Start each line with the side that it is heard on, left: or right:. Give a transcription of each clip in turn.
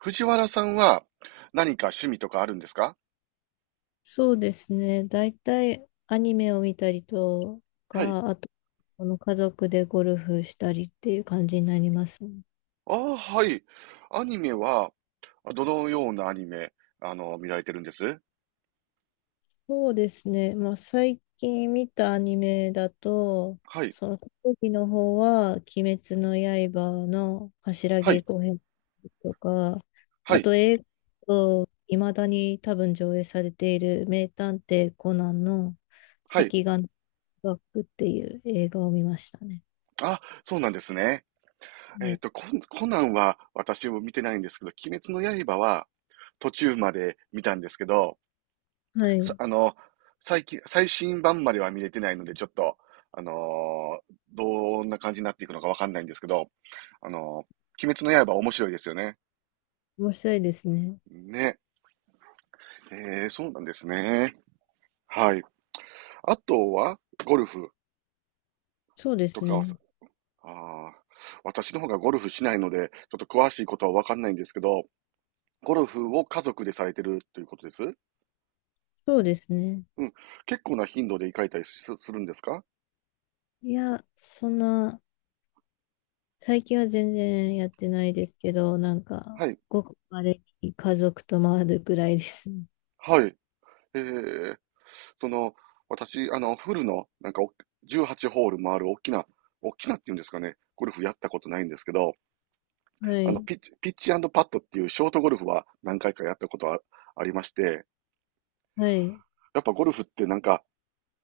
right: 藤原さんは何か趣味とかあるんですか？
left: そうですね。大体アニメを見たりと
right: はい。
left: か、あと、その家族でゴルフしたりっていう感じになりますね。
right: ああ、はい。アニメは、どのようなアニメ、見られてるんです？
left: そうですね。まあ、最近見たアニメだと、
right: はい。
left: その特技の方は、鬼滅の刃の柱
right: は
left: 稽
right: い。
left: 古編とか、
right: は
left: あ
right: い。
left: と映画と、いまだに多分上映されている名探偵コナンの
right: は
left: 赤
right: い。
left: 眼バックっていう映画を見ましたね。
right: あ、そうなんですね。
left: は
right: えっ
left: い。
right: と、コンコナンは私も見てないんですけど、鬼滅の刃は途中まで見たんですけど、
left: は
right: さ、
left: い。
right: 最近、最新版までは見れてないので、ちょっと、どんな感じになっていくのかわかんないんですけど、あの鬼滅の刃面白いですよね。
left: 面白いですね。
right: ね。えそうなんですね。はい。あとは、ゴルフ
left: そうで
right: と
left: す
right: かはさ、
left: ね。
right: ああ、私の方がゴルフしないので、ちょっと詳しいことはわかんないんですけど、ゴルフを家族でされてるということです？う
left: そうですね。
right: ん。結構な頻度で行かれたりすするんですか？
left: いや、そんな、最近は全然やってないですけど、なんか、
right: はい。
left: ごくまれに家族と回るぐらいですね。
right: はい。えー、その、私、フルの、なんかお、18ホール回る大きな、大きなっていうんですかね、ゴルフやったことないんですけど、
left: はい。
right: ピッチ、ピッチパッドっていうショートゴルフは何回かやったことはありまして、
left: はい。
right: やっぱゴルフってなんか、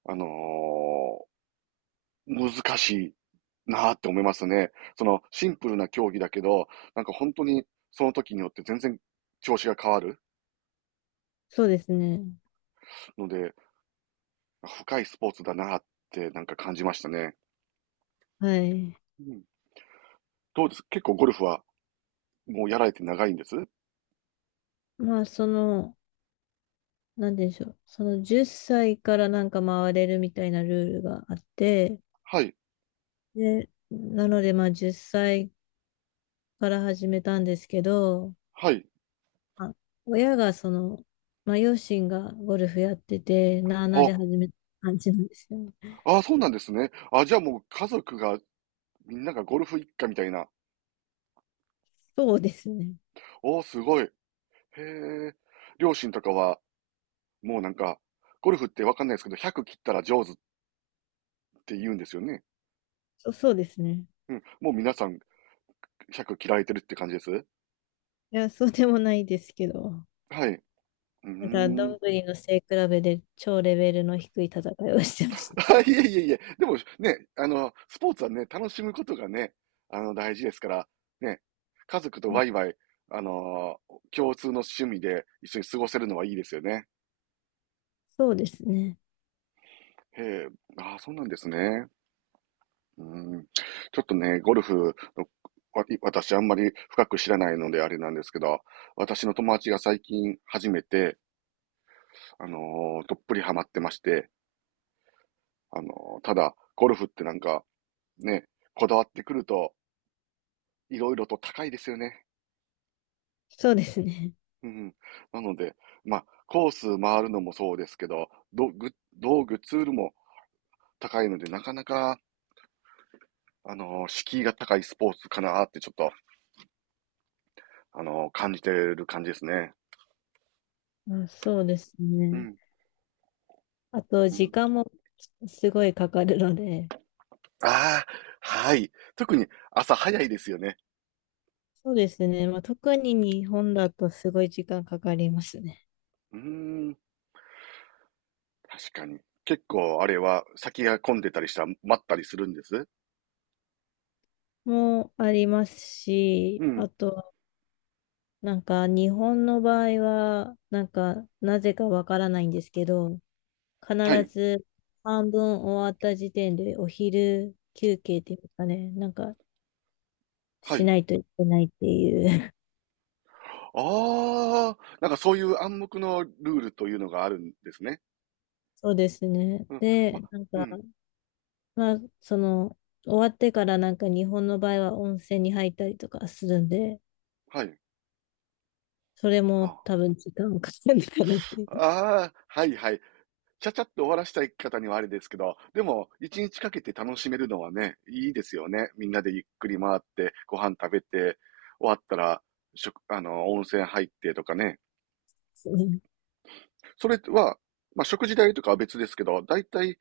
right: あのー難しいなーって思いますね。そのシンプルな競技だけど、なんか本当にその時によって全然調子が変わる
left: そうですね。
right: ので、深いスポーツだなーってなんか感じましたね。
left: はい。
right: うん、どうです結構ゴルフはもうやられて長いんです？
left: まあ、その、なんでしょう。その10歳からなんか回れるみたいなルールがあって、
right: はい、
left: で、なのでまあ10歳から始めたんですけど、
right: はい。
left: あ親がその、まあ、両親がゴルフやってて、なあなあ
right: あ、
left: で始めた感じなんですよね。
right: あ、そうなんですね。あ、じゃあもう家族がみんながゴルフ一家みたいな。
left: そうですね。
right: おー、すごい。へえ。両親とかはもうなんか、ゴルフってわかんないですけど、100切ったら上手って言うんですよね。
left: そう、そうですね。
right: うん。もう皆さん100切られてるって感じです。
left: いや、そうでもないですけど。
right: はい。うー
left: だから、どん
right: ん。
left: ぐりの背比べで超レベルの低い戦いをしてまし
right: あ、いえいえいえ。でもね、スポーツはね、楽しむことがね、大事ですから、ね、家族と
left: た。
right: ワイ
left: あ、
right: ワイ、あの、共通の趣味で一緒に過ごせるのはいいですよね。
left: そうですね。
right: へえ、ああ、そうなんですね。うん。ちょっとね、ゴルフの、わ私あんまり深く知らないのであれなんですけど、私の友達が最近初めて、あのどっぷりハマってまして、あのただ、ゴルフってなんか、ね、こだわってくると、いろいろと高いですよね。
left: そうですね。
right: うん。なので、まあ、コース回るのもそうですけど、道具、ツールも高いので、なかなか、敷居が高いスポーツかなってちょっと、感じてる感じですね。
left: あ、そうです
right: う
left: ね。
right: ん。
left: あと、
right: う
left: 時
right: ん。
left: 間もすごいかかるので、
right: ああ、はい。特に朝早いですよね。
left: そうですね。まあ、特に日本だとすごい時間かかりますね。
right: うーん、確かに。結構あれは先が混んでたりしたら待ったりするんです？
left: もあります
right: う
left: し、
right: ん、
left: あとなんか日本の場合は、なんかなぜかわからないんですけど、必
right: はい、
left: ず半分終わった時点でお昼休憩っていうかね、なんか
right: は
left: し
right: い。
left: ないといけないっていう。
right: ああ、なんかそういう暗黙のルールというのがあるんですね。
left: そうですね。
right: うん、ま、
left: で、なん
right: う
left: か、
right: ん、
left: まあ、その、終わってからなんか日本の場合は温泉に入ったりとかするんで、
right: はい。
left: それも
right: あ
left: 多分時間かかるのかなっていう
right: あ、
left: で
right: あーはいはい。ちゃちゃっと終わらしたい方にはあれですけど、でも、一日かけて楽しめるのはね、いいですよね。みんなでゆっくり回って、ご飯食べて、終わったら、食、温泉入ってとかね。
left: すね。
right: それは、まあ、食事代とかは別ですけど、だいたい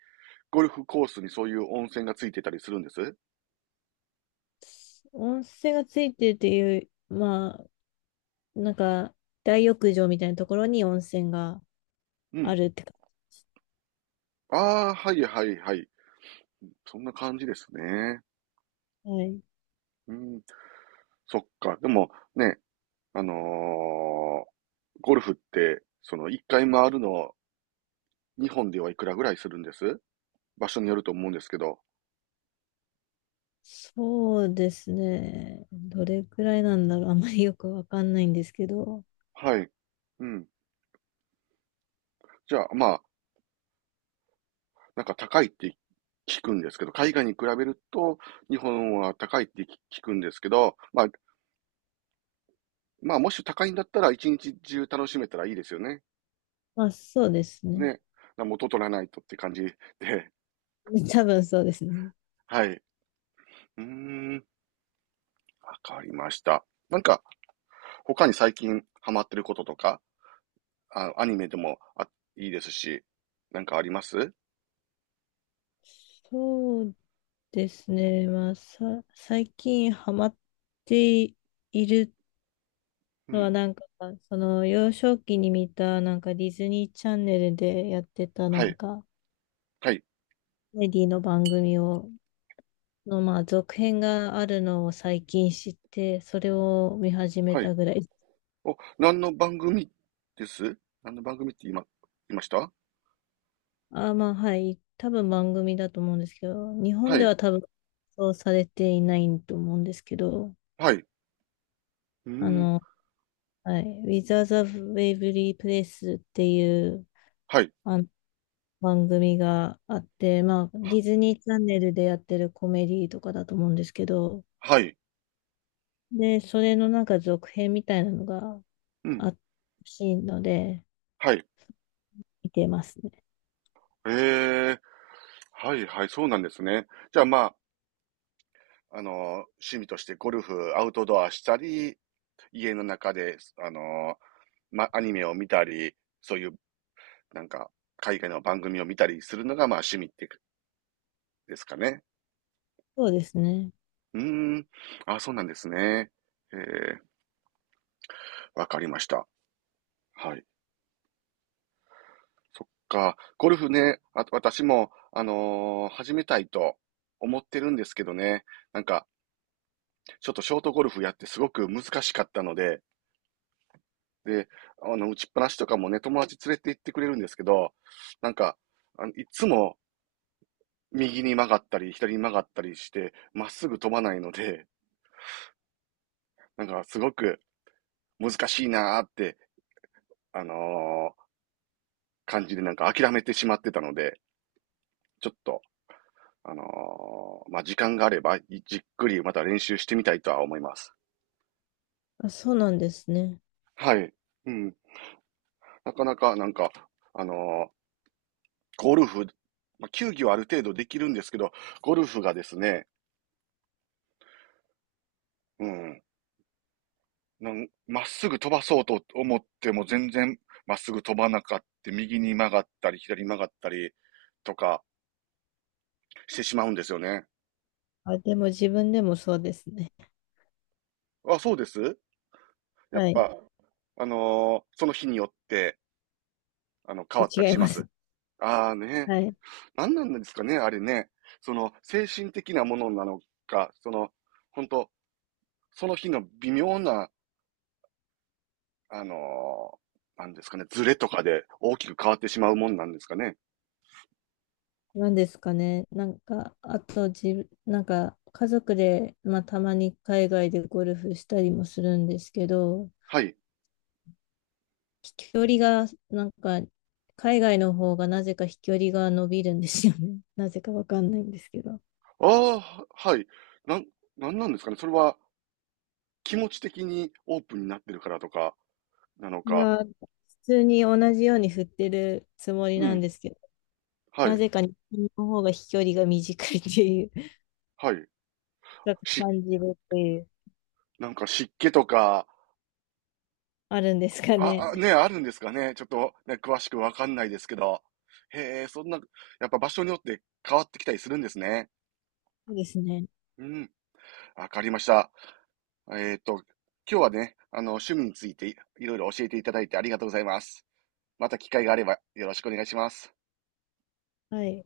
right: ゴルフコースにそういう温泉がついてたりするんです？
left: 温泉がついてるっていう、まあ、なんか、大浴場みたいなところに温泉が
right: う
left: あ
right: ん。
left: るってか。
right: ああ、はいはいはい。そんな感じですね。
left: はい。
right: うん。そっか。でも、ね、あのーゴルフって、その一回回るの、日本ではいくらぐらいするんです？場所によると思うんですけど、
left: そうですね。どれくらいなんだろう。あんまりよくわかんないんですけど。
right: はい。うん。じゃあ、まあ、なんか高いって聞くんですけど、海外に比べると日本は高いって聞くんですけど、まあ、もし高いんだったら一日中楽しめたらいいですよね。
left: まあ、そうですね。
right: ね。元取らないとって感じで、
left: 多分そうですね。
right: はい。うーん、わかりました。なんか、他に最近ハマってることとか、あ、アニメでもあ、いいですし、なんかあります？
left: そうですね。まあ、最近ハマっている
right: う
left: のは、
right: ん。
left: なんか、その幼少期に見た、なんかディズニーチャンネルでやってた、な
right: は
left: ん
right: い。
left: か、
right: はい。
left: コメディの番組をの、まあ、続編があるのを最近知って、それを見始め
right: はい。
left: たぐらい。
right: お、何の番組です？何の番組って今、言いました？
left: まあ、はい。多分番組だと思うんですけど、日
right: は
left: 本で
right: い。
left: は多分、そうされていないと思うんですけど、
right: はい。うー
left: あ
right: ん。
left: の、はい。With the Waverly Place っていう、
right: はい。
left: あの、番組があって、まあ、デ
right: は、
left: ィズニーチャンネルでやってるコメディとかだと思うんですけど、
right: はい。
left: で、それのなんか続編みたいなのが
right: うん。
left: あったらしいので、
right: はい。
left: 見てますね。
right: ええ、はいはい、そうなんですね。じゃあまあ、趣味としてゴルフ、アウトドアしたり、家の中で、あの、ま、アニメを見たり、そういう、なんか、海外の番組を見たりするのが、まあ、趣味ってですかね。
left: そうですね。
right: うーん。あ、そうなんですね。ええ、わかりました。はい。そっか。ゴルフね、あ、私も、始めたいと思ってるんですけどね。なんか、ちょっとショートゴルフやってすごく難しかったので、で、打ちっぱなしとかもね、友達連れて行ってくれるんですけど、なんか、あのいつも右に曲がったり、左に曲がったりして、まっすぐ飛ばないので、なんか、すごく難しいなーって、あのー感じでなんか諦めてしまってたので、ちょっと、あのまあ、時間があれば、じっくりまた練習してみたいとは思います。
left: あ、そうなんですね。
right: はい。うん。なかなか、なんか、あのーゴルフ、まあ、球技はある程度できるんですけど、ゴルフがですね、うん。なんまっすぐ飛ばそうと思っても全然まっすぐ飛ばなかって、右に曲がったり、左に曲がったりとかしてしまうんですよね。
left: あ、でも自分でもそうですね。
right: あ、そうです？ やっ
left: はい。
right: ぱ、その日によって、変わったり
left: 違い
right: しま
left: ま
right: す。
left: す。
right: ああね。
left: はい。
right: 何なんですかね、あれね。その、精神的なものなのか、その、本当その日の微妙な、あのーなんですかね、ズレとかで大きく変わってしまうもんなんですかね。
left: なんですかね。なんか、あと自、なんか、家族で、まあ、たまに海外でゴルフしたりもするんですけど、
right: はい。
left: 飛距離が、なんか、海外の方がなぜか飛距離が伸びるんですよね。なぜかわかんないんですけど。
right: ああ、はい。なん、なんなんですかね。それは気持ち的にオープンになってるからとか、なの
left: い
right: か。
left: やー、普通に同じように振ってるつもり
right: う
left: なん
right: ん。
left: ですけど、
right: は
left: な
right: い。
left: ぜか日本の方が飛距離が短いっていう、
right: はい。
left: ちょっと
right: し、
left: 感じるっていう。
right: なんか湿気とか、
left: あるんですかね。
right: あ、あ、ね、あるんですかね。ちょっとね、詳しくわかんないですけど。へえ、そんな、やっぱ場所によって変わってきたりするんですね。
left: そうですね。
right: うん、わかりました。えっと、今日はね、趣味についていいろいろ教えていただいてありがとうございます。また機会があればよろしくお願いします。
left: はい。